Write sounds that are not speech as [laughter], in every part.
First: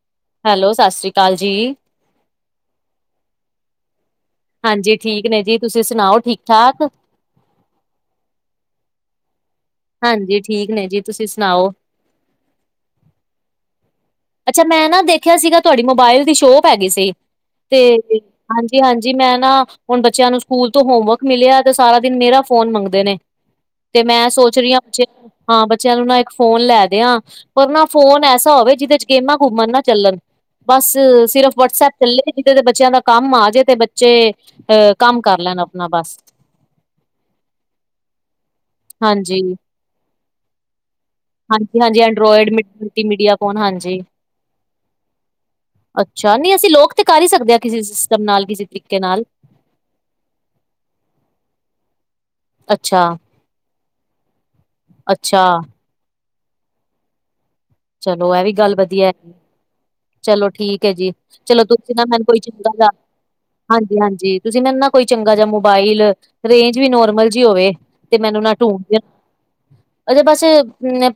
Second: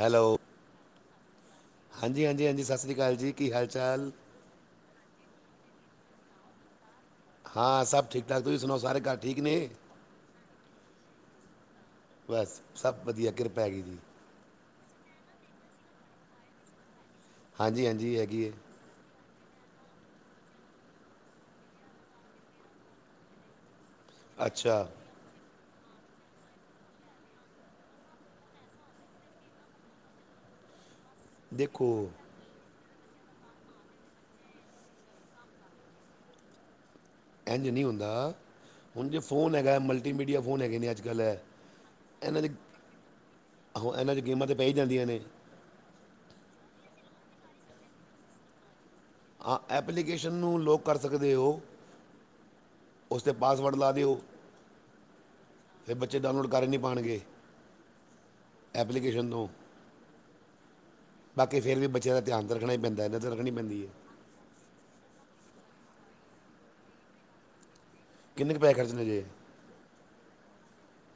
Hello, hello, ਸਸ ਰੀ ਕਾਲ ਜੀ। ਹਾਂਜੀ -ਹਾਂਜੀ- ਹਾਂਜੀ ਸਸ ਰੀ ਕਾਲ ਜੀ, ਕੀ ਹਾਲ- ਚਾਲ? ਹਾਂਜੀ ਠੀਕ ਨੇ ਜੀ, ਤੁਸੀਂ ਸੁਣਾਓ ਠੀਕ ਠਾਕ। ਹਾਂ ਸਭ ਠੀਕ ਠਾਕ, ਤੁਸੀਂ ਸੁਣਾਓ ਸਾਰੇ ਘਰ ਠੀਕ ਨੇ। ਹਾਂਜੀ ਠੀਕ ਨੇ ਜੀ, ਤੁਸੀਂ ਸੁਣਾਓ ਬਸ ਸਭ ਵਧੀਆ, ਕਿਰਪਾ ਹੈਗੀ। ਅੱਛਾ ਮੈਂ ਨਾ ਦੇਖਿਆ ਸੀਗਾ, ਤੁਹਾਡੀ ਮੋਬਾਇਲ ਦੀ ਸ਼ੋਪ ਹੈਗੀ ਸੀ, ਤੇ ਹਾਂਜੀ ਹੈਗੀ ਹੈ ਹਾਂਜੀ। ਜੀ ਹਾਂਜੀ, ਮੈਂ ਨਾ ਹੁਣ ਬੱਚਿਆਂ ਨੂੰ ਸਕੂਲ ਤੋਂ ਹੋਮਵਰਕ ਮਿਲਿਆ, ਤੇ ਸਾਰਾ ਦਿਨ ਮੇਰਾ ਫੋਨ ਮੰਗਦੇ ਨੇ। [unintelligible] ਤੇ ਮੈਂ ਸੋਚ ਰਹੀ ਆਂ ਅੱਛਾ ਹਾਂ ਬੱਚਿਆਂ ਨੂੰ ਨਾ ਇੱਕ ਫੋਨ ਲੈ ਦਿਆ, ਪਰ ਨਾ ਫੋਨ ਐਸਾ ਹੋਵੇ ਜਿਹਦੇ ਚ ਗੇਮਾਂ ਘੁੰਮਣ ਨਾ ਚੱਲਣ, ਬਸ ਸਿਰਫ ਦੇਖੋ ਵਟਸਐਪ ਚੱਲੇ। ਬੱਚਿਆਂ ਦਾ ਕੰਮ ਆ ਜੇ, ਤੇ ਬੱਚੇ ਅਹ ਕੰਮ ਕਰ ਲੈਣ ਆਪਣਾ ਬਸ। ਇੰਝ ਨਹੀਂ ਹੁੰਦਾ। ਹੁਣ ਜੇ ਹਾਂਜੀ ਫੋਨ ਹੈਗਾ ਮਲਟੀਮੀਡੀਆ ਫੋਨ ਹੈਗੇ ਨੇ, ਅੱਜ ਕੱਲ੍ਹ ਐਹ ਹਾਂਜੀ-ਹਾਂਜੀ ਇਹਨਾਂ ਦੇ ਐਂਡਰੋਇਡ ਮਲਟੀਮੀਡੀਆ ਫੋਨ ਹਾਂਜੀ ਉਹ ਇਹਨਾਂ ਚ ਗੇਮਾਂ ਤੇ ਪੈ ਹੀ ਜਾਂਦੀਆਂ ਨੇ। ਅੱਛਾ ਨਹੀਂ, ਅਸੀਂ ਲੋਕ ਤੇ ਕਰ ਹੀ ਸਕਦੇ ਆਂ ਕਿਸੇ ਸਿਸਟਮ ਨਾਲ, ਕਿਸੇ ਤਰੀਕੇ ਨਾਲ। ਹਾਂ ਐਪਲੀਕੇਸ਼ਨ ਨੂੰ ਲੋਕ ਕਰ ਸਕਦੇ ਹੋ। ਅੱਛਾ, ਉਸ 'ਤੇ ਪਾਸਵਰਡ ਲਾ ਦਿਓ। ਅੱਛਾ, ਤੇ ਬੱਚੇ ਡਾਊਨਲੋਡ ਕਰ ਨਹੀਂ ਪਾਣਗੇ। ਚਲੋ ਇਹ ਵੀ ਗੱਲ ਵਧੀਆ ਹੈ। ਚਲੋ ਠੀਕ ਹੈ ਜੀ, ਬਾਕੀ ਚਲੋ ਫਿਰ ਵੀ ਤੁਸੀਂ ਨਾ ਬੱਚਿਆਂ ਦਾ ਮੈਨੂੰ ਕੋਈ ਧਿਆਨ ਤਾਂ ਚੰਗਾ ਰੱਖਣਾ ਹੀ ਜਾ, ਪੈਂਦਾ ਨਜ਼ਰ ਰੱਖਣੀ ਪੈਂਦੀ ਹੈ ਹਾਂਜੀ- ਹਾਂਜੀ। ਤੁਸੀਂ ਮੈਨੂੰ ਨਾ ਕੋਈ ਚੰਗਾ ਜਾ ਮੋਬਾਈਲ, ਰੇਂਜ ਵੀ ਨੋਰਮਲ ਜੀ ਹੋਵੇ। ਤੇ ਮੈਨੂੰ ਨਾ ਕਿੰਨੇ ਕੁ ਪੈਸੇ ਢੂੰਢ ਦੇ ਖਰਚਣੇ ਜੇ ਆ, ਬਸ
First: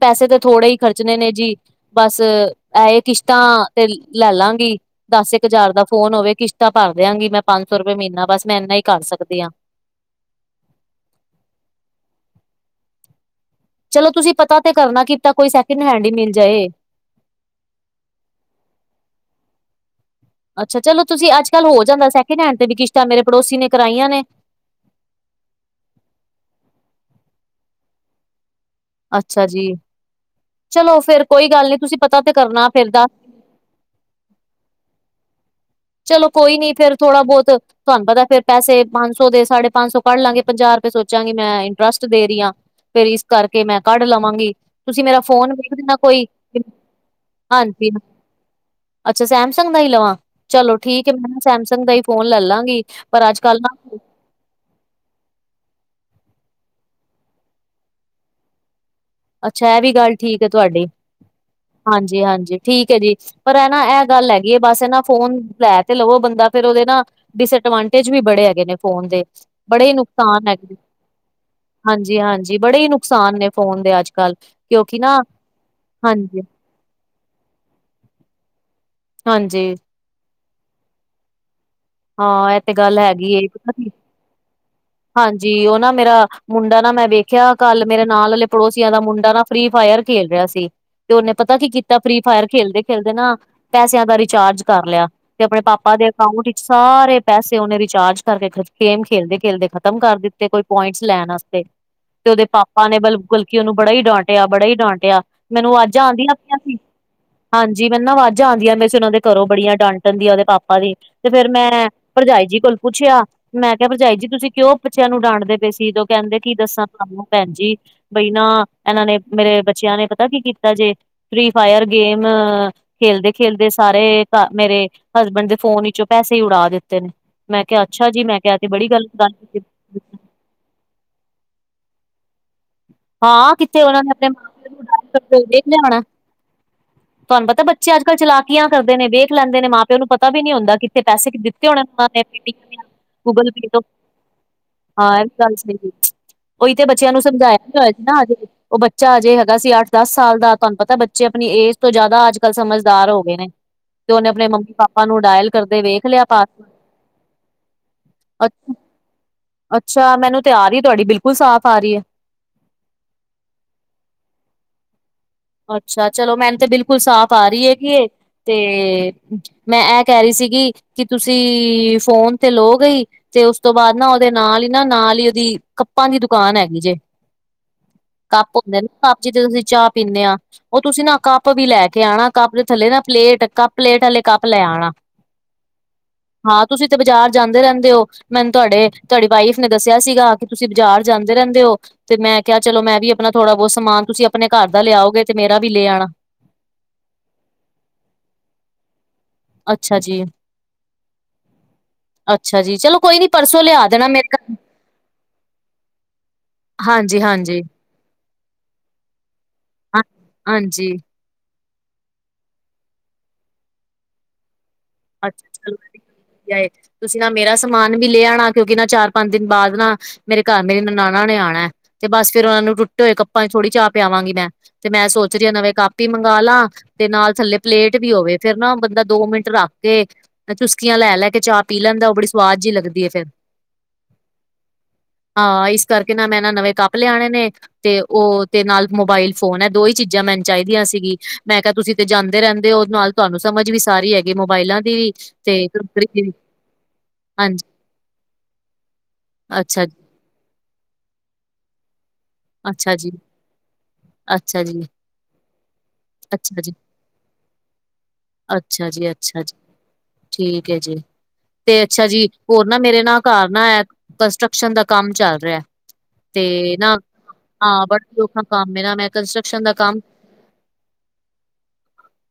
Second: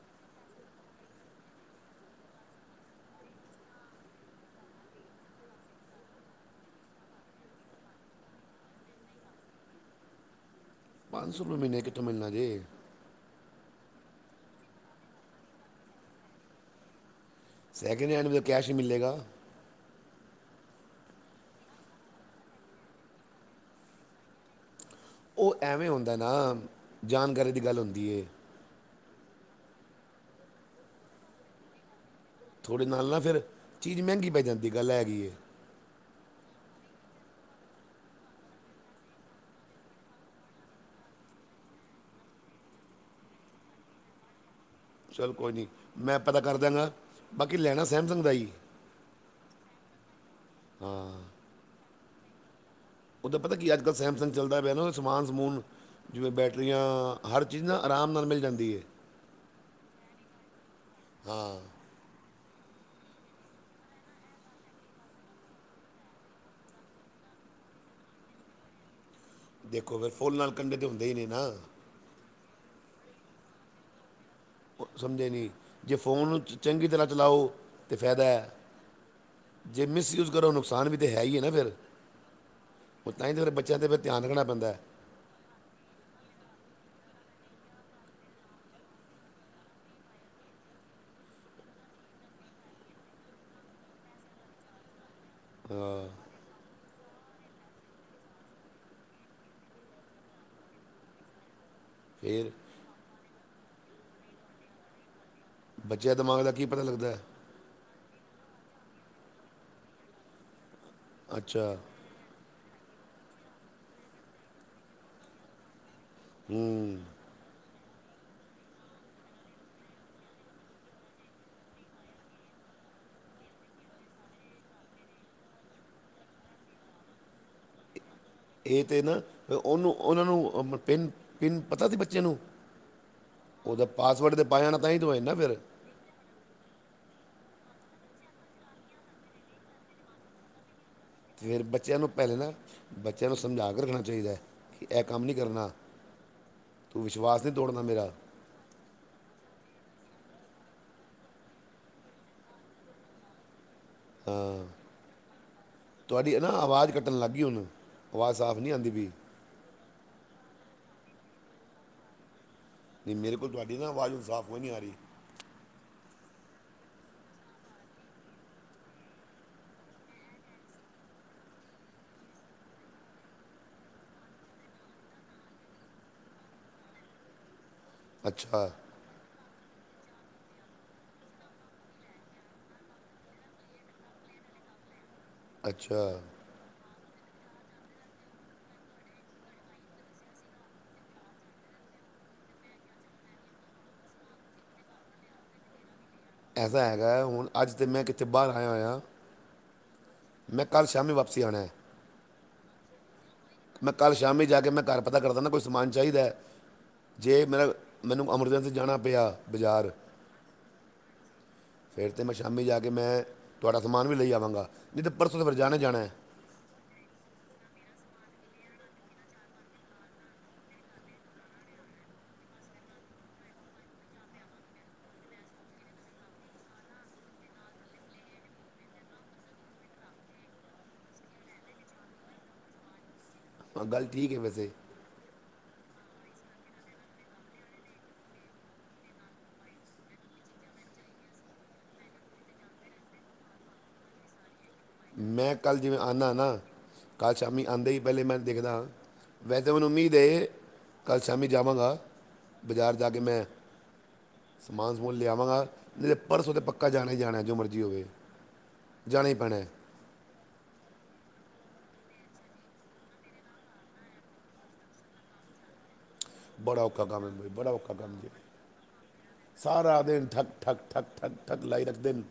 ਪੈਸੇ ਤੇ ਥੋੜੇ ਹੀ ਖਰਚਣੇ ਨੇ ਜੀ। ਬਸ ਇਹ ਕਿਸ਼ਤਾਂ ਤੇ ਲੈ ਲਾਂਗੀ। ਦਸ ਕ ਹਜ਼ਾਰ ਦਾ ਫੋਨ ਹੋਵੇ, ਕਿਸ਼ਤਾਂ ਭਰ ਦਿਆਂਗੀ ਮੈਂ ਪੰਜ ਕ ਸੌ ਰੁਪਏ ਮਹੀਨਾ, ਬਸ ਮੈਂ ਇੰਨਾ ਹੀ ਕਰ ਸਕਦੀ ਆਂ। ਪੰਜ ਸੌ ਰੁਪਏ ਮਹੀਨੇ ਕਿੱਥੇ ਮਿਲਨਾ ਜੇ। ਚਲੋ ਤੁਸੀਂ ਪਤਾ ਤਾਂ ਕਰਨਾ, ਕੀ ਪਤਾ ਕੋਈ ਸੈਕਿੰਡ ਹੈਂਡ ਹੀ ਮਿਲ ਜਾਏ। ਸੈਕਿੰਡ ਹੈਂਡ ਵੀ ਤਾਂ ਕੈਸ਼ ਹੀ ਮਿਲੇਗਾ। ਅੱਛਾ ਚਲੋ ਤੁਸੀਂ ਅੱਜ ਕੱਲ ਹੋ ਜਾਂਦਾ ਸੈਕਿੰਡ ਹੈਂਡ ਤੇ ਵੀ ਕਿਸ਼ਤਾਂ ਮੇਰੇ ਪੜੋਸੀ ਨੇ ਕਰਾਈਆਂ ਨੇ ਉਹ ਐਵੇਂ ਹੁੰਦਾ ਨਾ ਜਾਣਕਾਰੀ ਦੀ ਗੱਲ ਹੁੰਦੀ ਹੈ। ਅੱਛਾ ਜੀ ਚਲੋ ਫੇਰ ਕੋਈ ਗੱਲ ਨੀ ਤੁਸੀਂ ਪਤਾ ਤੇ ਕਰਨਾ ਥੋੜੇ ਫੇਰ ਦਾ ਨਾਲ ਨਾ ਫਿਰ ਚੀਜ਼ ਮਹਿੰਗੀ ਪੈ ਜਾਂਦੀ ਗੱਲ ਇਹ ਹੈਗੀ। ਚਲੋ ਕੋਈ ਨੀ ਫੇਰ ਥੋੜਾ ਬਹੁਤ ਤੁਹਾਨੂੰ ਪਤਾ ਫੇਰ ਪੈਸੇ ਪੰਜ ਸੌ ਦੇ ਸਾਢੇ ਪੰਜ ਸੌ ਕੱਢ ਲਾਂਗੇ ਪੰਜਾਹ ਰੁਪਏ ਸੋਚਾਂਗੀ ਮੈਂ ਇੰਟਰਸਟ ਦੇ ਰਹੀ ਹਾਂ ਫਿਰ ਇਸ ਕਰਕੇ ਮੈਂ ਕੱਢ ਲਵਾਂਗੀ [inaudible] ਚਲ ਕੋਈ ਨਹੀਂ ਮੈਂ ਪਤਾ ਕਰ ਦਾਂਗਾ ਬਾਕੀ ਲੈਣਾ ਸੈਮਸੰਗ ਦਾ ਹੀ ਅੱਛਾ ਸੈਮਸੰਗ ਦਾ ਹੀ ਲਵਾਂ ਚਲੋ ਠੀਕ ਹੈ ਹਾਂ ਮੈਂ ਸੈਮਸੰਗ ਦਾ ਹੀ ਫੋਨ ਲੈ ਲਾਂਗੀ ਪਰ ਉਹੱਦ ਪਤਾ ਕੱਲ ਕੀ ਨਾ ਅੱਜ ਕੱਲ੍ਹ ਸੈਮਸਗ ਚੱਲਦਾ ਪਿਆ ਨਾ ਸਮਾਨ ਸਮੂਨ ਜਿਵੇਂ ਬੈਟਰੀਆਂ ਹਰ ਚੀਜ਼ ਨਾ ਆਰਾਮ ਨਾਲ ਮਿਲ ਜਾਂਦੀ ਹੈ। ਅੱਛਾ ਇਹ ਵੀ ਗੱਲ ਠੀਕ ਹੈ ਤੁਹਾਡੀ ਹਾਂ ਹਾਂਜੀ ਹਾਂਜੀ ਠੀਕ ਹੈ ਜੀ ਪਰ ਇਹ ਨਾ ਇਹ ਗੱਲ ਹੈਗੀ ਹੈ ਬਸ ਇਹ ਨਾ ਫੋਨ ਲੈ ਤੇ ਲਵੋ ਬੰਦਾ ਫੇਰ ਉਹਦੇ ਨਾ ਡਿਸਐਡਵਾਂਟੇਜ ਵੀ ਬੜੇ ਹੈਗੇ ਨੇ ਫੋਨ ਦੇ ਦੇਖੋ ਫਿਰ ਫੁੱਲ ਨਾਲ ਕੰਢੇ ਤਾਂ ਹੁੰਦੇ ਹੀ ਨਹੀਂ ਨਾ ਹਾਂਜੀ ਹਾਂਜੀ ਬੜੇ ਹੀ ਨੁਕਸਾਨ ਨੇ ਫ਼ੋਨ ਦੇ ਅੱਜ ਕੱਲ੍ਹ ਸਮਝੇ ਨਹੀਂ ਜੇ ਫੋਨ ਚੰਗੀ ਤਰ੍ਹਾਂ ਚਲਾਓ ਤਾਂ ਫਾਇਦਾ ਹੈ ਹਾਂਜੀ-ਹਾਂਜੀ ਜੇ ਮਿਸਯੂਜ ਘਰੋਂ ਨੁਕਸਾਨ ਵੀ ਤਾਂ ਹੈ ਹੀ ਹੈ ਨਾ ਫਿਰ ਹਾਂ ਇਹ ਤੇ ਗੱਲ ਉਹ ਤਾਂ ਹੈਗੀ ਹੀ ਤਾਂ ਫਿਰ ਬੱਚਿਆਂ ਏ 'ਤੇ ਫਿਰ ਧਿਆਨ ਰੱਖਣਾ ਪੈਂਦਾ ਹਾਂਜੀ ਉਹ ਨਾ ਮੇਰਾ ਮੁੰਡਾ ਨਾ ਮੈਂ ਵੇਖਿਆ ਕੱਲ ਮੇਰੇ ਨਾਲ ਵਾਲੇ ਪੜੋਸੀਆਂ ਦਾ ਮੁੰਡਾ ਨਾ ਫਰੀ ਫਾਇਰ ਖੇਲ ਰਿਹਾ ਸੀ ਤੇ ਉਹਨੇ ਪਤਾ ਕੀ ਕੀਤਾ ਫਰੀ ਫਾਇਰ ਖੇਲਦੇ ਖੇਲਦੇ ਨਾ ਪੈਸਿਆਂ ਦਾ ਰਿਚਾਰਜ ਕਰ ਲਿਆ ਤੇ ਆਪਣੇ ਪਾਪਾ ਹਾਂ ਦੇ ਅਕਾਊਂਟ ਵਿਚ ਸਾਰੇ ਪੈਸੇ ਉਹਨੇ ਰਿਚਾਰਜ ਕਰਕੇ ਖਰਚ ਗੇਮ ਖੇਲਦੇ ਖੇਲਦੇ ਖਤਮ ਕਰ ਦਿੱਤੇ ਕੋਈ ਪੁਆਇੰਟਸ ਲੈਣ ਵਾਤੇ ਤੇ ਉਹਦੇ ਫਿਰ ਪਾਪ ਬਲ ਗੁਲਕੀ ਉਹਨੂੰ ਬੜਾ ਹੀ ਡਾਂਟਿਆ ਬੜਾ ਹੀ ਡਾਂਟਿਆ ਮੈਨੂੰ ਅੱਜ ਬੱਚਿਆਂ ਦੇ ਆਉਂਦੀਆਂ ਹੀਆਂ ਦਿਮਾਗ ਦਾ ਪਈਆਂ ਕੀ ਸੀ ਪਤਾ ਲੱਗਦਾ ਹੈ? ਹਾਂਜੀ ਮੈਨੂੰ ਨਾ ਆਵਾਜ਼ਾਂ ਆਉਂਦੀਆਂ ਪਈਆ ਸੀ ਉਹਨਾਂ ਦੇ ਘਰੋਂ ਬੜੀਆਂ ਡਾਂਟਣਦੀ ਆ ਉਹਦੇ ਪਾਪਾ ਦੀ ਤੇ ਫ਼ਿਰ ਮੈਂ ਅੱਛਾ ਭਰਜਾਈ ਜੀ ਕੋਲ ਪੁੱਛਿਆ ਮੈਂ ਕਿਹਾ ਭਰਜਾਈ ਜੀ ਤੁਸੀਂ ਕਿਉਂ ਬੱਚਿਆਂ ਨੂੰ ਡਾਂਡਦੇ ਪਏ ਸੀ ਕਹਿੰਦੇ ਕੀ ਦੱਸਾਂ ਹੂੰ ਤੁਹਾਨੂੰ ਭੈਣ ਜੀ ਬਈ ਨਾ ਇਹਨਾਂ ਨੇ ਮੇਰੇ ਬੱਚਿਆਂ ਨੇ ਪਤਾ ਕੀ ਕੀਤਾ ਜੇ ਫ੍ਰੀ ਫਾਇਰ ਗੇਮ ਖੇਲਦੇ - ਖੇਲਦੇ ਸਾਰੇ ਮੇਰੇ ਹਸਬੈਂਡ ਦੇ ਫੋਨ ਵਿੱਚੋਂ ਪੈਸੇ ਉਡਾ ਦਿੱਤੇ ਨੇ। ਮੈਂ ਕਿਹਾ ਅੱਛਾ ਜੀ ਮੈਂ ਕਿਹਾ ਇਹ ਬੜੀ ਤੇ ਗਲਤ ਨਾ, ਗੱਲ ਕੀਤੀ ਉਹਨੂੰ ਉਹਨਾਂ ਨੂੰ ਪਿੰਨ ਪਿੰਨ ਪਤਾ ਸੀ ਬੱਚੇ ਨੂੰ। ਹਾਂ ਕਿੱਥੇ ਉਹਦਾ ਉਹਨਾਂ ਨੇ ਆਪਣੇ ਪਾਸਵਰਡ ਤੇ ਮਾਂ- ਪਾਇਆ ਨਾ ਤਾਂ ਹੀ ਤਾਂ ਹੋਇਆ ਨਾ ਪਿਓ ਫਿਰ ਨੂੰ ਤੇ ਲਿਆਉਣਾ? ਕਿੱਥੇ ਉਹਨਾਂ ਨੇ ਆਪਣੇ ਮਾਂ- ਪਿਓ ਨੂੰ ਲਿਆਉਣਾ? ਤੇ ਪੈਸੇ ਫਿਰ ਦਿੱਤੇ ਹੋਣੇ, ਬੱਚਿਆਂ ਉਹਨਾ ਨੂੰ ਨੇ, ਪਹਿਲੇ ਪੀ- ਨਾ ਪੀ ਬੱਚਿਆਂ ਨੂੰ ਗੂਗਲ ਪੇ ਸਮਝਾ ਕੇ ਤੋਂ। ਰੱਖਣਾ ਚਾਹੀਦਾ ਹੈ ਕਿ ਇਹ ਕੰਮ ਹਾਂ ਨਹੀਂ ਗੱਲ ਕਰਨਾ ਸਹੀ ਉਹੀ ਤੇ ਤੂੰ ਬੱਚਿਆਂ ਨੂੰ ਵਿਸ਼ਵਾਸ ਨਹੀਂ ਸਮਝਾਇਆ ਵੀ ਤੋੜਨਾ ਹੋਇਆ ਸੀ ਮੇਰਾ ਨਾ [unintelligible] ਉਹ ਬੱਚਾ ਅਜੇ ਹੈਗਾ ਸੀ, ਅੱਠ - ਦਸ ਸਾਲ ਦਾ। ਤੁਹਾਨੂੰ ਪਤਾ, ਬੱਚੇ ਆਪਣੀ ਏਜ ਤੋਂ ਜ਼ਿਆਦਾ ਆਜ। ਕੱਲ੍ਹ ਸਮਝਦਾਰ ਹੋ ਗਏ ਨੇ। ਤੇ ਓਹਨੇ ਆਪਣੇ ਹਾਂ ਮੰਮੀ - ਪਾਪਾ ਨੂੰ ਡਾਇਲ ਕਰਦੇ ਵੇਖ ਲਿਆ, ਤੁਹਾਡੀ ਪਾ ਨਾ ਆਵਾਜ਼ ਕੱਟਣ ਲੱਗ ਗਈ ਹੁਣ ਆਵਾਜ਼ ਸਾਫ਼ ਨਹੀਂ ਆਉਦੀ ਪਈ। ਅੱਛਾ, ਮੈਨੂੰ ਤੇ ਆ ਰਹੀ ਹੈ। ਤੁਹਾਡੀ ਬਿਲਕੁਲ ਸਾਫ਼ ਆ ਰਹੀ ਹੈ। ਨਹੀਂ, ਮੇਰੇ ਕੋਲ ਤੁਹਾਡੀ ਨਾ ਆਵਾਜ਼ ਹੁਣ ਸਾਫ਼ ਕੋਈ ਨਹੀਂ ਆ ਰਹੀ। ਅੱਛਾ ਚਲੋ ਮੈਨੂੰ ਤੇ ਬਿਲਕੁਲ ਸਾਫ਼ ਆ ਰਹੀ ਹੈਗੀ ਇਹ ਤੇ ਮੈਂ ਇਹ ਕਹਿ ਰਹੀ ਸੀਗੀ ਕਿ ਤੁਸੀਂ ਫੋਨ ਤੇ ਲੋ ਗਈ ਤੇ ਉਸ ਤੋਂ ਬਾਅਦ ਨਾ ਉਹਦੇ ਨਾਲ ਹੀ ਨਾ ਨਾਲ ਹੀ ਉਹਦੀ ਕੱਪਾਂ ਦੀ ਦੁਕਾਨ ਹੈਗੀ ਜੇ [inaudible] ਕੱਪ ਹੁੰਦੇ ਨਾ ਕੱਪ ਜਿਥ ਤੁਸੀਂ ਚਾਹ ਪੀਂਦੇ ਆ ਉਹ ਤੁਸੀਂ ਨਾ ਕੱਪ ਵੀ ਲੈ ਕੇ ਆਉਣਾ ਕੱਪ ਦੇ ਥੱਲੇ ਨਾ ਪਲੇਟ ਕੱਪ ਪਲੇਟ ਵਾਲੇ ਕੱਪ ਲੈ ਆਉਣਾ ਅੱਛਾ ਹਾਂ, ਤੁਸੀਂ ਤੇ ਬਾਜ਼ਾਰ ਜਾਂਦੇ ਰਹਿੰਦੇ ਹੋ। ਮੈਨੂੰ ਤੁਹਾਡੇ ਤੁਹਾਡੀ ਵਾਈਫ ਨੇ ਦੱਸਿਆ ਸੀਗਾ ਕਿ ਤੁਸੀਂ ਬਾਜ਼ਾਰ ਜਾਂਦੇ ਰਹਿੰਦੇ ਹੋ। ਤੇ ਮੈਂ ਕਿਹਾ, 'ਚਲੋ ਮੈਂ ਵੀ ਆਪਣਾ ਥੋੜ੍ਹਾ- ਬਹੁਤ ਸਮਾਨ। ਤੁਸੀਂ ਆਪਣੇ ਘਰ ਦਾ ਲਿਆਓਗੇ ਤੇ ਮੇਰਾ ਵੀ ਲੈ ਆਉਣਾ। ਐਸਾ ਹੈਗਾ ਹੁਣ, ਅੱਜ ਤੇ ਮੈਂ ਕਿੱਥੇ ਬਾਹਰ ਆਇਆ ਹੋਇਆ। ਅੱਛਾ ਜੀ, ਮੈਂ ਕੱਲ ਸ਼ਾਮੇ ਵਾਪਸੀ ਆਣਾ ਹੈ ਅੱਛਾ ਜੀ, ਚਲੋ ਕੋਈ ਨੀ। ਪਰਸੋਂ ਲਿਆ ਮੈਂ ਦੇਣਾ, ਕੱਲ ਮੇਕ ਸ਼ਾਮੇ ਜਾ ਕੇ ਮੈਂ ਘਰ ਪਤਾ ਕਰਦਾ ਨਾ, ਕੋਈ ਸਮਾਨ ਚਾਹੀਦ ਹਾਂਜੀ ਜੇ? ਮੇ ਹਾਂਜੀ ਮੈਨੂੰ ਐਮਰਜੈਂਸੀ ਜਾਣਾ ਪਿਆ। ਬਜ਼ਾਰ ਹਾਂ ਹਾਂਜੀ ਫਿਰ ਤਾਂ ਮੈਂ ਸ਼ਾਮੀ ਜਾ ਕੇ ਮੈਂ, ਤੁਹਾਡਾ ਸਮਾਨ ਵੀ ਲਈ ਆਵਾਂਗਾ। ਨਹੀਂ ਤੇ ਪਰਸੋਂ ਤਾਂ ਅੱਛਾ ਫਿਰ ਜਾਣਾ ਚਲ, ਹੀ ਜਾਣਾ ਹੈ ਆ ਤੁਸੀਂ ਨਾ ਮੇਰਾ ਸਮਾਨ ਵੀ ਲੇ ਆਣਾ। ਕਿਉਂਕਿ ਨਾ ਚਾਰ - ਪੰਜ ਦਿਨ ਬਾਅਦ ਨਾ ਮੇਰੇ ਘਰ ਮੇਰੀ ਨ ਨਾਣਾ ਨੇ ਆਉਣਾ, ਤੇ ਬਸ ਫੇਿਰ ਉਹਨਾਂ ਨੂੰ ਟੁੱਟੇ ਹੋਏ ਕੱਪਾਂ 'ਚ ਥੋੜੀ ਚਾਹ ਪਿਆਵਾਂਗੀ ਮੈਂ। ਤੇ ਮੈਂ ਸੋਚ ਰਹੀ ਹਾਂ, ਨਵੇਂ ਕਪ ਹੀ ਮਗਵਾਲਾ। ਤੇ ਨਾਲ ਥੱਲੇ ਪਲੇਟ ਵੀ ਹੋਵੇ, ਫੇਰ ਨਾ ਬੰਦਾ ਦੋ ਮਿੰਟ ਰੱਖ ਤੇ ਚੁਸਕੀਆਂ ਲੈ ਲੈ ਕੇ ਚਾਹ ਪੀ ਲੈਂਦਾ, ਉਹ ਬੜੀ ਸੁਵਾਦ ਜੀ ਲੱਗਦੀ ਏ ਫੇਰ। ਹਾਂ, ਗੱਲ ਠੀਕ ਹੈ ਵੈਸੇ। ਹਾਂ, ਇਸ ਕਰਕੇ ਨਾ, ਮੈਂ ਨਾ ਨਵੇਂ ਕੱਪ ਲਿਆਣੇ ਨੇ। ਤੇ ਉਹ ਤੇ ਨਾਲ ਮੋਬਾਇਲ ਫੋਨ ਹੈ, ਦੋ ਹੀ ਚੀਜ਼ਾਂ ਮੈਨੂੰ ਚਾਹੀਦੀਆਂ ਸੀਗੀ। ਮੈਂ ਕਿਹਾ ਤੁਸੀਂ ਤੇ ਜਾਂਦੇ ਰਹਿੰਦੇ ਹੋ ਨਾਲ। ਤੁਹਾਨੂੰ ਸਮਝ ਵੀ ਸਾਰੀ ਹੈਗੀ ਮੋਬਾਇਲਾਂ ਦੀ ਵੀ ਮੈਂ ਤੇ ਕੱਲ੍ਹ ਜਿਵੇਂ ਕੰਪਿਊਟਰ ਦੀ ਵੀ। ਆਨਾ ਨਾ, ਕੱਲ੍ਹ ਸ਼ਾਮੀ ਹਾਂਜੀ, ਆਂਦੇ ਹੀ। ਪਹਿਲੇ ਮੈਂ ਦੇਖਦਾ, ਵੈਸੇ ਅੱਛਾ ਮੈਨੂੰ ਜੀ, ਉਮੀਦ ਹੈ। ਕੱਲ੍ਹ ਸ਼ਾਮੀ ਜਾਵਾਂਗਾ। ਬਜ਼ਾਰ ਅੱਛਾ ਜਾ ਜੀ, ਕੇ ਮੈ ਅੱਛਾ ਜੀ, ਸਮਾਨ ਓਹ, ਲਿਆਵਾਂਗਾ ਤੇ ਪਰਸੋ ਤੇ ਅੱਛਾ ਜੀ। ਪੱਕਾ ਜਾਣਾ ਹੀ ਜਾਣਾ। ਜੋਂ ਮਰਜ਼ੀ ਹੋਵੇ, ਅੱਛਾ ਜੀ, ਜਾਣਾ ਹੀ ਅੱਛਾ ਜੀ, ਪੈਣਾ। ਠੀਕ ਹੈ ਜੀ। ਤੇ ਅੱਛਾ ਜੀ, ਹੋਰ ਨਾ ਮੇਰੇ ਨਾਲ ਘਰ ਨਾ ਹੈ ਕੰਸਟਰਕਸ਼ਨ ਦਾ ਕੰਮ ਚੱਲ ਰਿਹਾ। ਤੇ ਬੜਾ ਨਾ ਔਖਾ ਕੰਮ ਹੈ ਬਈ ਹਾਂ, ਔਖਾ ਬੜਾ ਕੰਮ ਸੌਖਾ ਕੰਮ ਏ ਨਾ ਮੈਂ ਕੰਸਟਰਕਸ਼ਨ ਦਾ ਕੰਮ ਠੱਕ -ਠਕ - ਠਕ -ਠਕ- ਠਕ ਲਾਈ ਰੱਖਦੇ ਨੇ,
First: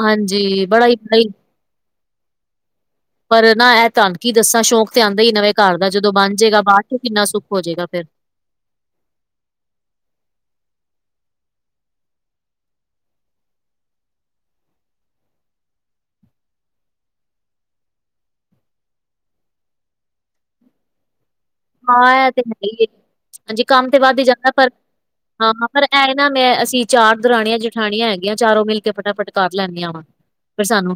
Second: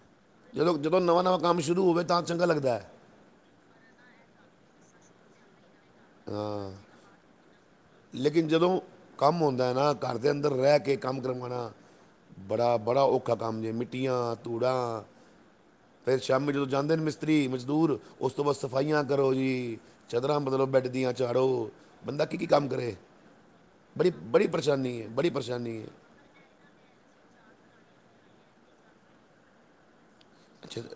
ਹਾਂਜੀ, ਜਦੋਂ - ਬੜਾ ਜਦੋਂ ਨਵਾਂ ਹੀ - ਨਵਾਂ ਕੰਮ ਸ਼ੁਰੂ ਹੋਵੇ ਤਾਂ ਚੰਗਾ ਲੱਗਦਾ ਹੈ। ਪਰ ਨਾ, ਇਹ ਤੁਹਾਨੂ ਕੀ ਦੱਸਾਂ। ਸ਼ੌਂਕ ਤੇ ਆਉਂਦਾ ਹੀ ਨਵੇਂ ਘਰ ਦਾ। ਜਦੋਂ ਬਣ ਜਾਏਗਾ ਹਾਂ ਬਾਅਦ 'ਚ ਕਿੰਨਾ ਸੁੱਖ ਹੋ ਜਾਏਗਾ ਫ਼ਿਰ। ਲੇਕਿਨ ਜਦੋਂ ਕੰਮ ਹੁੰਦਾ ਨਾ, ਘਰ ਦੇ ਅੰਦਰ ਰਹਿ ਕੇ ਕੰਮ ਕਰੂੰਗਾ। ਬੜਾ- ਬੜਾ ਔਖਾ ਕੰਮ ਜੇ। ਮਿੱਟੀਆਂ - ਧੂੜਾਂ। ਫਿਰ ਸ਼ਾਮੀ ਜਦੋਂ ਜਾਂਦੇ ਨੇ ਮਿਸਤਰੀ - ਮਜ਼ਦੂਰ, ਉਸ ਤੋਂ ਬਾਅਦ ਸਫਾਈਆਂ ਕਰੋ ਜੀ। ਚਦਰਾਂ ਬਦਲੋ ਬੈਡ ਦੀਆਂ ਝਾੜੋ। ਬੰਦਾ ਹਾਂ ਇਹ ਕੀ ਤੇ ਕੀ ਹੈ ਕੰਮ ਹੀ ਕਰੇ ਹਾਂਜੀ ਕੰਮ ਤੇ ਬੜੀ ਵੱਧ ਹੀ ਬੜੀ ਜਾਂਦਾ ਪਰ ਪਰੇਸ਼ਾਨੀ ਹੈ ਬੜੀ ਹਾਂ ਹਾਂ ਪਰੇਸ਼ਾਨੀ ਹੈ ਪਰ ਨਾ ਮੈਂ ਅਸੀਂ ਚਾਰ ਦਰਾਣੀਆਂ ਜਠਾਣੀਆਂ ਹੈਗੀਆਂ ਚਾਰੋਂ ਮਿਲ ਕੇ ਫਟਾਫਟ ਕਰ ਲੈਂਦੀਆਂ ਵਾਂ ਫਿਰ ਅੱਛਾ ਸਾਨੂੰ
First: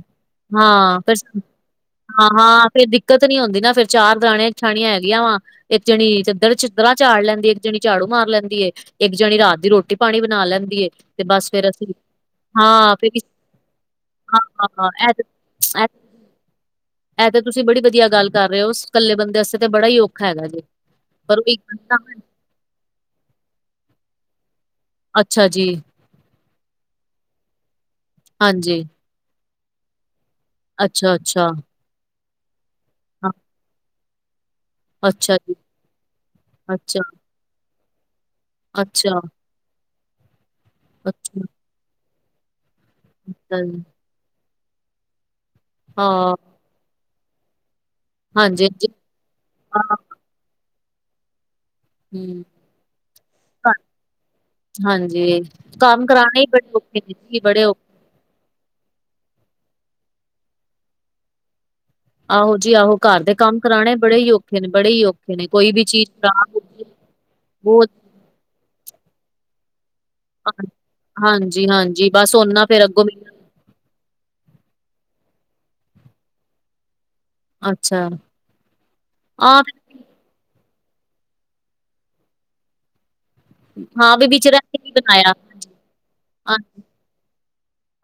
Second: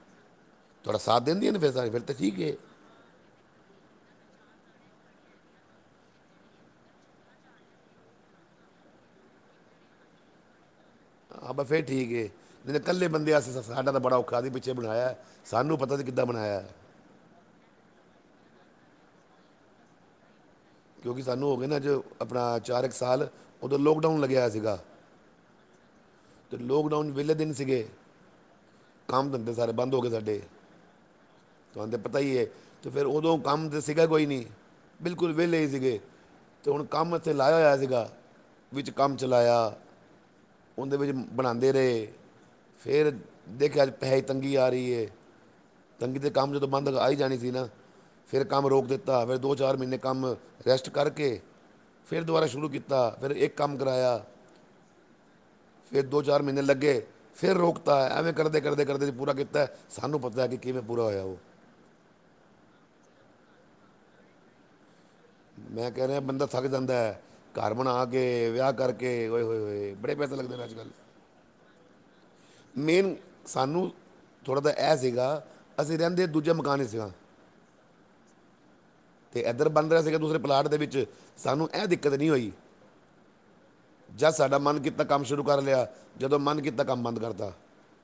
ਤੁਹਾਡਾ ਹਾਂ ਫਿਰ ਸਾਥ ਦਿੰਦੀਆਂ ਨੇ ਫਿਰ ਸਾਰੇ ਫਿਰ ਤਾਂ ਹਾਂ ਠੀਕ ਹੈ ਹਾਂ ਫਿਰ ਦਿੱਕਤ ਨਹੀਂ ਹੁੰਦੀ ਨਾ ਫੇਰ ਚਾਰ ਦੁਰਾਣੀਆਂ ਜਠਾਣੀਆਂ ਹੈਗੀਆਂ ਵਾ ਇੱਕ ਜਣੀ ਚਿੱਦਰ ਚਿੱਦਰਰਾਾਂ ਚਾੜ ਲੈਂਦੀਏ ਇੱਕ ਜਣੀ ਝਾੜੂ ਮਾਰ ਲੈਂਦੀ ਏ ਇੱਕ ਜਣੀ ਰਾਤ ਦੀ ਰੋਟੀ ਪਾਣੀ ਬਣਾ ਲੈਂਦੀ ਏ ਤੇ ਬਸ ਹਾਂ ਬ ਫੇਰ ਅਸੀਂ ਠੀਕ ਹੈ ਜ ਹਾਂ ਇਕੱਲੇ ਫਿਰ ਬੰਦੇ ਅਸੀਂ ਸਾਡਾ ਤਾਂ ਬੜਾ ਹਾਂ ਔਖਾ ਸੀ ਪਿੱਛੇ ਹਾਂ ਬਣਾਇਆ ਇਹ ਸਾਨੂੰ ਪਤਾ ਸੀ ਕਿੱਦਾਂ ਬਣਾਇਆ ਹੈ ਇਹ ਤੇ ਤੁਸੀਂ ਬੜੀ ਵਧੀਆ ਗੱਲ ਕਰ ਰਹੇ ਹੋ ਇਕੱਲੇ ਬੰਦੇ ਵਸਤੇ ਤਾਂ ਬੜਾ ਹੀ ਔਖਾ ਹੈਗਾ ਜੀ ਕਿਉਂਕਿ ਪਰ ਉਹ ਸਾਨੂੰ ਹੋ ਗਏ ਇੱਕ ਨਾ ਅੱਜ ਆਪਣਾ ਚਾਰ ਇੱਕ ਸਾਲ ਉਦੋਂ ਲੋਕਡਾਊਨ ਲੱਗਿਆ ਸੀਗਾ ਅੱਛਾ ਜੀ ਅਤੇ ਲੋਕਡਾਊਨ ਵਿਹਲੇ ਦਿਨ ਸੀਗੇ ਹਾਂ ਜੀ। ਕੰਮ ਧੰਦੇ ਸਾਰੇ ਬੰਦ ਹੋ ਗਏ ਸਾਡੇ। ਅੱਛਾ - ਅੱਛਾ। ਤੈਨੂੰ ਤਾਂ ਪਤਾ ਹੀ ਹੈ, ਫਿਰ ਹਾਂ ਉਦੋਂ ਕੰਮ ਤਾਂ ਸੀਗਾ ਕੋਈ ਨਹੀਂ। ਬਿਲਕੁਲ ਅੱਛਾ ਜੀ ਵਿਹਲੇ ਹੀ ਸੀਗੇ। ਤੇ ਹੁਣ ਅੱਛਾ ਕੰਮ ਇੱਥੇ ਲਾਇਆ ਹੋਇਆ ਸੀਗਾ। ਵਿੱਚ ਕੰਮ ਅੱਛਾ ਚਲਾਇਆ। ਉਹਦੇ ਵਿੱਚ ਅੱਛਾ ਬਣਾਉਂਦੇ ਰਹੇ ਫਿਰ ਅੱਛਾ ਜੀ ਦੇਖਿਆ ਪੈਸੇ ਤੰਗੀ ਆ ਰਹੀ ਹੈ ਹਾਂ ਤੰਗੀ ਦੇ ਕੰਮ ਜਦੋਂ ਬੰਦ ਆਈ ਜਾਣੇ ਸੀ ਨਾ ਫਿਰ ਹਾਂਜੀ ਕੰਮ ਰੋਕ ਹਾਂਜੀ ਦਿੱਤਾ ਫਿਰ ਦੋ ਚਾਰ ਹਾਂ ਮਹੀਨੇ ਕੰਮ ਰੈਸਟ ਕਰਕੇ ਫਿਰ ਦੁਬਾਰਾ ਹੂੰ ਸ਼ੁਰੂ ਕੀਤਾ ਫਿਰ ਇੱਕ ਕੰਮ ਕਰਾਇਆ ਹਾਂਜੀ ਕੰਮ ਕਰਾਉਣੇ ਹੀ ਬੜੇ ਔਖੇ ਨੇ ਸੀ ਬੜੇ ਔਖੇ ਤਾ ਐਵੇਂ ਕਰਦੇ ਕਰਦੇ ਕਰਦੇ ਪੂਰਾ ਕੀਤਾ ਸਾਨੂੰ ਪਤਾ ਹੈ ਕਿ ਕਿਵੇਂ ਪੂਰਾ ਹੋਇਆ ਉਹ ਆਹੋ ਜੀ ਆਹੋ ਘਰ ਦੇ ਕੰਮ ਕਰਾਉਣੇ ਬੜੇ ਹੀ ਔਖੇ ਨੇ ਬੜੇ ਹੀ ਔਖੇ ਨੇ ਕੋਈ ਵੀ ਮੈਂ ਕਹਿ ਚੀਜ਼ ਰਿਹਾ ਬੰਦਾ ਖਰਾਬ ਹੋ ਥੱਕ ਗਈ ਜਾਂਦਾ ਹੈ ਘਰ ਬਹੁਤ ਬਣਾ ਗੇ ਵਿਆਹ ਕਰਕੇ ਹੋਏ ਹੋਏ ਹੋਏ ਬੜੇ ਪੈਸੇ ਲੱਗਦੇ ਨੇ ਅੱਜ ਕੱਲ੍ਹ ਹਾਂਜੀ ਹਾਂਜੀ ਬਸ ਓਨਾ ਫੇਿਰ ਅੱਗੋਂ ਮੇਨ ਮਿਲ ਸਾਨੂੰ ਥੋੜ੍ਹਾ ਜ ਇਹ ਸੀਗਾ ਅਸੀਂ ਰਹਿੰਦੇ ਦੂਜਾ ਮਕਾਨ ਹੀ ਸੀਗਾ ਅੱਛਾ ਤੇ ਹਾਂ ਇੱਧਰ ਬੰਣ ਰਿਹਾ ਸੀਗਾ ਦੂਸਰੇ ਪਲਾਟ ਦੇ ਵਿੱਚ ਸਾਨੂੰ ਇਹ ਦਿੱਕਤ ਨਹੀਂ ਹੋਈ ਫਿਰ- ਹਾਂ ਵੀ ਜਦ ਵਿਚ ਸਾਡਾ ਰਹਿ ਮਨ ਕੇ ਨੀ ਕੀਤਾ ਕੰਮ ਬਣਾਇਆ ਸ਼ੁਰੂ ਕਰ ਲਿਆ ਜਦੋਂ ਮਨ ਕੀਤਾ ਕੰਮ ਬੰਦ ਕਰਤਾ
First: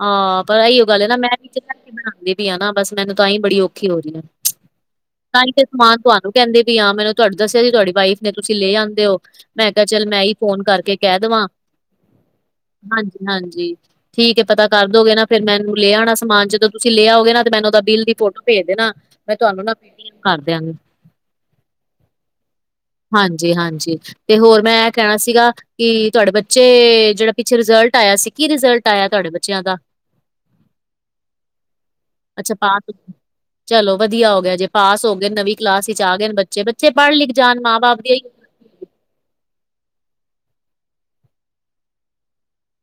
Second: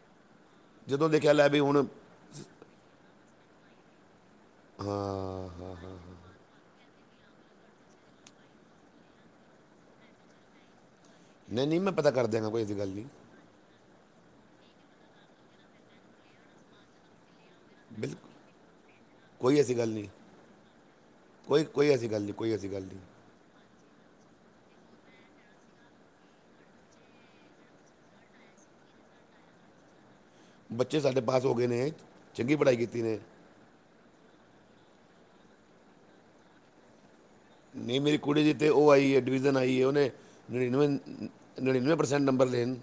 ਆਹ ਪਰ ਇਹੀਓ ਗੱਲ ਜਦੋਂ ਨਾ ਮੈਂ ਦੇਖਿਆ ਲੈ ਵੀ ਹੁਣ ਬਣਾਉਂਦੀ ਪਾਇ ਆ ਨਾ ਬਸ ਮੈਨੂੰ ਤਾਂਹੀ ਬੜੀ ਔਖੀ ਹੋ ਰਹੀ ਆ ਹਾਂ ਤਾਂ ਹੀ ਤੇ ਹਾਂ ਹਾਂ ਸਮਾਨ ਹਾਂ। ਤੁਹਾਨੂੰ ਕਹਿੰਦੇ ਵੀ ਆਾਂ ਮੈਨੂੰ ਤੁਹਾਡੇ ਦੱਸਿਆ ਸੀ ਤੁਹਾਡੀ ਵਾਈਫ ਨੇ ਤੁਸੀਂ ਲੈ ਆਦੇ ਹੋ ਮੈਂ ਕਿਹਾ ਚੱਲ ਮੈਂ ਹੀ ਫੋਨ ਕਰਕੇ ਕਹਿ ਦੇਵਾਂ ਨਹੀਂ ਨਹੀਂ ਮੈਂ ਪਤਾ ਕਰ ਦਿਆਂਗਾ ਕੋਈ ਐਸੀ ਗੱਲ ਨਹੀਂ ਹਾਂਜੀ ਹਾਂਜੀ ਠੀਕ ਹੈ ਪਤਾ ਕਰ ਦੋਗੇ ਨਾ ਫੇਿਰ ਮੈਨੂੰ ਲਿਆ ਆਣਾ ਸਮਾਨ ਜਦੋਂ ਤੁਸੀਂ ਲਿਆ ਆਓਗੇ ਨਾ ਤੇ ਮੈਨੂੰ ਬਿੱਲ ਦੀ ਬਿਲਕੁਲ ਫੋਟੋ ਭੇਜ ਦੇ ਨਾ ਮੈਂ ਕੋਈ ਤੁਹਾਨੂੰ ਨਾ ਐਸੀ ਗੱਲ ਨਹੀਂ ਪੇਟੀਐਮ ਕਰ ਦਿਆਂਗੀ ਕੋਈ ਕੋਈ ਐਸੀ ਗੱਲ ਨਹੀਂ ਕੋਈ ਐਸੀ ਗੱਲ ਨਹੀਂ ਹਾਂਜੀ ਹਾਂਜੀ ਤੇ ਹੋਰ ਮੈਂ ਇਹ ਕਹਿਣਾ ਸੀਗਾ ਕਿ ਤੁਹਾਡੇ ਬੱਚੇ ਜਿਹੜਾ ਪਿੱਛੇ ਰਿਜਲਟ ਆਇਆ ਸੀ ਕੀ ਰਿਜਲਟ ਆਇਆ ਤੁਹਾਡੇ ਬੱਚਿਆਂ ਦਾ ਬੱਚੇ ਸਾਡੇ ਪਾਸ ਹੋ ਗਏ ਨੇ ਚੰਗੀ ਅੱਛਾ ਪੜ੍ਹਾਈ ਪਾਸ ਕੀਤੀ ਨੇ ਚਲੋ ਵਧੀਆ ਹੋ ਗਿਆ ਜੇ ਪਾਸ ਹੋ ਗਏ ਨਵੀਂ ਕਲਾਸ ਵਿਚ ਆ ਗਏ ਬੱਚੇ ਬੱਚੇ ਪੜ੍ਹ ਲਿਖ ਜਾਣ ਮਾਂ ਬਾਪ ਦੀ ਇਹੀਓ ਅਤੇ ਉਹ ਆਈਏ ਡਿਵੀਜ਼ਨ ਆਈਏ ਉਹਨੇ ਨੜਿਨਵੇਂ ਨੜਿਨਵੇਂ ਪ੍ਰਸੈਂਟ ਨੰਬਰ ਲਏ ਨ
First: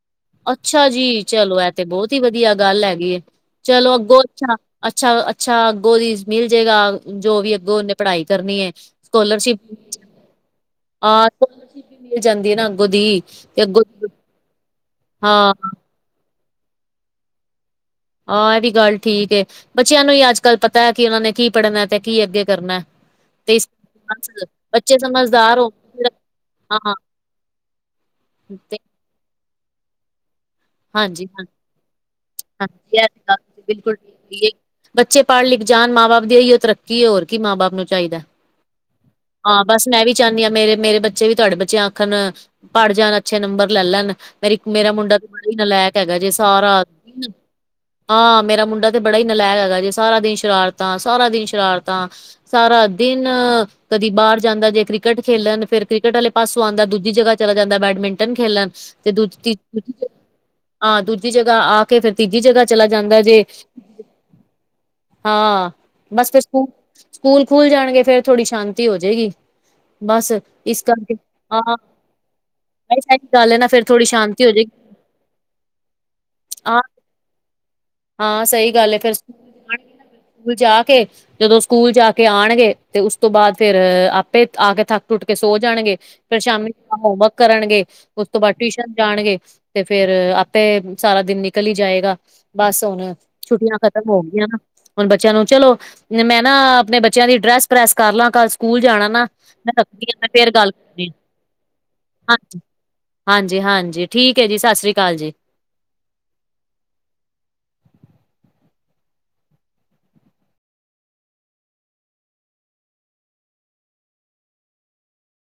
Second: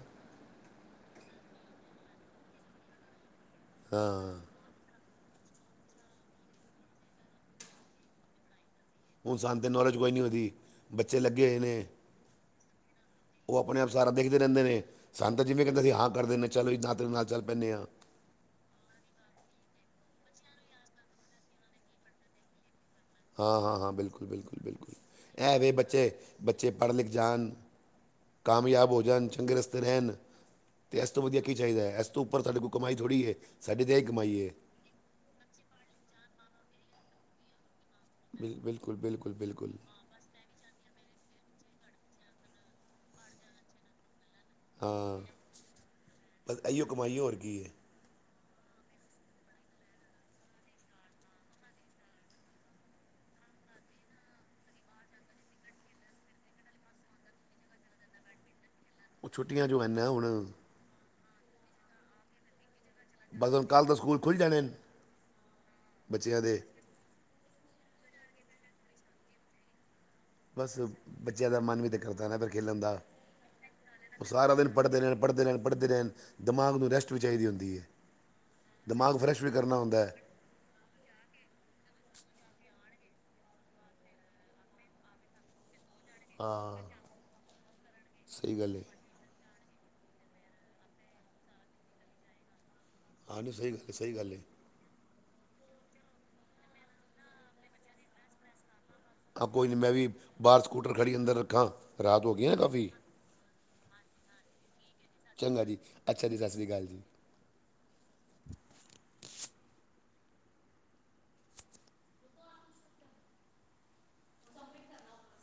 ਅੱਛਾ ਜੀ ਚਲੋ ਐ ਤੇ ਬਹੁਤ ਹੀ ਵਧੀਆ ਗੱਲ ਹੈਗੀ ਚਲੋ ਅੱਗੋਂ ਹਾਂ ਅੱਛਾ ਅੱਛਾ ਅੱਛਾ ਅੱਗੋਂ ਦੀ ਮਿਲ ਜਾੇਗਾ ਜੋ ਵੀ ਅੱਗੋਂ ਉਹਨੇ ਪੜ੍ਹਾਈ ਕਰਨੀ ਹੈ ਹੁਣ ਸਕਾਲਰਸ਼ਿਪ ਸਾਨੂੰ ਤੇ ਨੌਲੇਜ ਕੋਈ ਨਹੀਂ ਉਹਦੀ ਬੱਚੇ ਲੱਗੇ ਹੋਏ ਨੇ ਮਿਲ ਜਾਂਦੀ ਹੈ ਨਾ ਅੱਗੋਂ ਦੀ ਉਹ ਤੇ ਆਪਣੇ ਅੱਗੋ ਆਪ ਦੀ ਸਾਰਾ ਦੇਖਦੇ ਰਹਿੰਦੇ ਨੇ ਸਾਨੂੰ ਜਿਵੇਂ ਕਹਿੰਦੇ ਅਸੀ ਹਾਂ ਕਰਦੇ ਚਲੋ ਇ ਨਾ ਤੇਰੇ ਨਾਲ ਚੱਲ ਪੈਂਨੇ ਹਾਂ ਆਹ ਇਹ ਵੀ ਗੱਲ ਠੀਕ ਏ ਬੱਚਿਆਂ ਨੂੰ ਹੀ ਅੱਜ ਕੱਲ ਪਤਾ ਹੈ ਕਿ ਉਹਨਾ ਨੇ ਕੀ ਪੜ੍ਹਨਾ ਤੇ ਕੀ ਅੱਗੇ ਕਰਨਾ ਤੇ ਹਾਂ ਇਸ ਹਾਂ ਹਾਂ ਬਿਲਕੁਲ ਬਿਲਕੁਲ ਬਿਲਕੁਲ ਬੱਚੇ ਸਮਝਦਾਰ ਹੋ ਐਵੇ ਬੱਚੇ ਬੱਚੇ ਪੜ੍ਹ ਹਾਂ ਲਿਖ ਜਾਣ ਤੇ ਕਾਮਯਾਬ ਹੋ ਜਾਣ ਚੰਗੇ ਰਸਤੇ ਰਹਿਣ ਤੇ ਇਸ ਤੋਂ ਹਾਂਜੀ ਹਾਂ ਵਧੀਆ ਕੀ ਚਾਹੀਦਾ ਹੈ ਇਸ ਤਾਂ ਉੱਪਰ ਸਾਡੇ ਕੋਲ ਕਮਾਈ ਹਾਂਜੀ ਅੱਜ ਥੋੜ੍ਹੀ ਹੈ ਕੱਲ ਤੁਸੀਂ ਬਿਲਕੁਲ ਸਾਡੀੇਤੇ ਇਹ ਠੀਕ ਕਮਾਈ ਹੈ ਕਹੀਏ। ਬੱਚੇ ਪੜ੍ਹ ਲਿਖ ਜਾਣ ਮਾਂ ਬਾਪ ਦੀ ਇਹੀ ਉਹ ਤਰੱਕੀ ਹੋਰ ਕੀ ਮਾਂ ਬਾਪ ਨੂੰ ਚਾਹੀਦਾ ਬਿਲ ਬਿਲਕੁਲ ਬਿਲਕੁਲ ਹਾਂ ਬਿਲਕੁਲ ਬਸ ਮੈਂ ਵੀ ਚਾਹਦੀ ਹ ਮੇਰੇ ਮੇਰੇ ਬੱਚੇ ਵੀ ਤੁਹਾਡੇ ਬੱਚੇ ਆਖਣ ਪੜ ਜਾਣ ਅੱਛੇ ਨੰਬਰ ਲੈ ਲੈਣ ਮੇਰਾ ਮੁੰਡਾ ਹਾਂ ਤੇ ਬੜਾ ਹੀ ਨਲੈਕ ਹੈਗਾ ਜੇ ਬਸ ਸਾਰਾ ਇਹੀਓ ਕਮਾਈ ਦਿਨ ਹੋਰ ਕੀ ਹੈ ਹਾਂ ਮੇਰਾ ਮੁੰਡਾ ਤੇ ਬੜਾ ਹੀ ਨਲਾਇਕ ਹੈਗਾ ਜੇ, ਸਾਰਾ ਦਿਨ ਸ਼ਰਾਰਤਾਂ ਸਾਰਾ ਦਿਨ ਸ਼ਰਾਰਤਾਂ। ਸਾਰਾ ਦਿਨ। ਕਦੀ ਬਾਹਰ ਜਾਂਦਾ ਜੇ ਕ੍ਰਿਕਟ ਖੇਲਣ ਫੇਰ ਕ੍ਰਿਕਟ ਵਾਲੇ ਪਾਸੋਂ ਆਉਂਦਾ ਦੂਜੀ ਜਗ੍ਹਾ ਚਲਾ ਜਾਂਦਾ ਬੈਡਮਿੰਟਨ ਖੇਲਣ ਸ ਤੇ ਉਹ ਦੂਜ ਤੀਜ ਛੁੱਟੀਆਂ ਜੋ ਹਨ [unintelligible] ਨਾ ਹੁਣ ਹਾਂ ਦੂਜੀ ਜਗ੍ਹਾ ਆ ਕੇ ਫਿਰ ਤੀਜੀ ਜਗ੍ਹਾ ਚਲਾ ਜਾਂਦਾ ਜੇ ਬਸ ਸ ਹੁਣ ਕੱਲ੍ਹ ਤਾਂ ਸਕੂਲ ਖੁੱਲ੍ਹ ਜਾਣੇ ਨੇ [inaudible] ਹਾਂ। ਬਸ ਬੱਚਿਆਂ ਫਿਰ ਦੇ ਸਕੂ। ਸਕੂਲ ਖੁੱਲ ਜਾਣਗੇ ਫੇਰ ਥੋੜ੍ਹੀ ਸ਼ਾਂਤੀ ਹੋ ਜਏਗੀ, ਬਸ। ਬਸ ਇਸ ਕਰਕੇ ਬੱਚਿਆਂ ਦਾ ਹਾਂ ਮਨ ਵੀ ਤੇ ਕਰਦਾ ਏ ਨਾ ਏਦਰ ਖੇਲਣ ਦਾ। ਇਹ ਸਾਰੀ ਗੱਲ ਹੈ ਨਾ ਫੇਰ ਥੋੜ੍ਹੀ ਉਹ ਸ਼ਾਂਤੀ ਹੋ ਸਾਰਾ ਦਿਨ ਜਾਏਗੀ ਪੜ੍ਹਦੇ ਰਹਿਣ, ਪੜ੍ਹਦੇ ਰਹਿਣ, ਪੜ੍ਹਦੇ ਰਹਿਣ, ਹਾਂ ਦਿਮਾਗ ਨੂੰ ਰੈਸਟ ਵੀ ਚਾਹੀਦੀ ਹੁੰਦੀ ਹੈ। ਹਾਂ ਸਹੀ ਗੱਲ ਏ ਫੇਰ ਦਿਮਾਗ ਸਕੂਲ ਫਰੈੱਸ਼ ਵੀ ਕਰਨਾ ਜਾਣਗੇ ਨਾ, ਹੁੰਦਾ ਹੈ। ਫਿਰ ਸਕੂਲ ਜਾ ਕੇ ਸ ਜਦੋਂ ਸਕੂਲ ਜਾ ਕੇ ਆਣਗੇ ਤੇ ਉਸ ਤੋਂ ਬਾਅਦ ਫਿਰ ਅ ਅ ਆਪੇ ਆ ਕੇ ਥੱਕ ਟੁੱਟ ਕੇ ਸੋ ਜਾਣਗੇ। ਫੇਰ ਸ਼ਾਮੀ ਹਾਂ ਹੋ ਹੋਮਵਰਕ ਕਰਣਗੇ ਸ ਉਸ ਤੋਂ ਬਾਅਦ ਸਹੀ ਗੱਲ ਹੈ ਟੁਇਸ਼ਣ ਜਾਣਗੇ ਸ ਤੇ ਫੇਰ ਆਪੇ ਮ ਸਾਰਾ ਦਿਨ ਨਿਕਲ ਈ ਜਾਏਗਾ ਸ ਬਸ ਹੁਣ। ਹਾਂ ਨਹੀਂ ਸਹੀ ਛੁੱਟੀਆਂ ਗੱਲ ਖਤਮ ਸਹੀ ਹੋ ਗੱਲ ਹੈ ਗਈਆਂ ਹਨ। ਹੁਣ ਬੱਚਿਆਂ ਨੂੰ, ਚਲੋ ਨਿ ਮੈਂ ਨਾ ਆ ਆਪਣੇ ਬੱਚਿਆਂ ਦੀ ਡਰੈੱਸ ਪ੍ਰੈਸ ਕਰ ਲਾਂ ਕੱਲ ਸਕੂਲ ਜਾਣਾ। ਮੈਂ, ਹਾਂ ਕੋਈ ਮੈਂ ਨਹੀਂ ਰੱਖਦੀ ਵੀ ਹਾਂ ਮੈਂ ਫਿਰ ਬਾਹਰ ਗੱਲ ਸਕੂਟਰ ਕਰਦੀ ਹਾਂ ਖੜੀ ਅੰਦਰ ਰੱਖਾਂ ਰਾਤ [inaudible] ਹੋ ਗਈ ਨਾ ਹਾਂਜੀ। ਕਾਫੀ ਹਾਂਜੀ-ਹਾਂਜੀ, ਠੀਕ ਏ ਜੀ, ਸਤਿ ਸ਼੍ਰੀ ਅਕਾਲ ਜੀ। ਚੰਗਾ ਜੀ। ਅੱਛਾਜੀ, ਸਤਿ ਸ਼੍ਰੀ ਅਕਾਲ ਜੀ।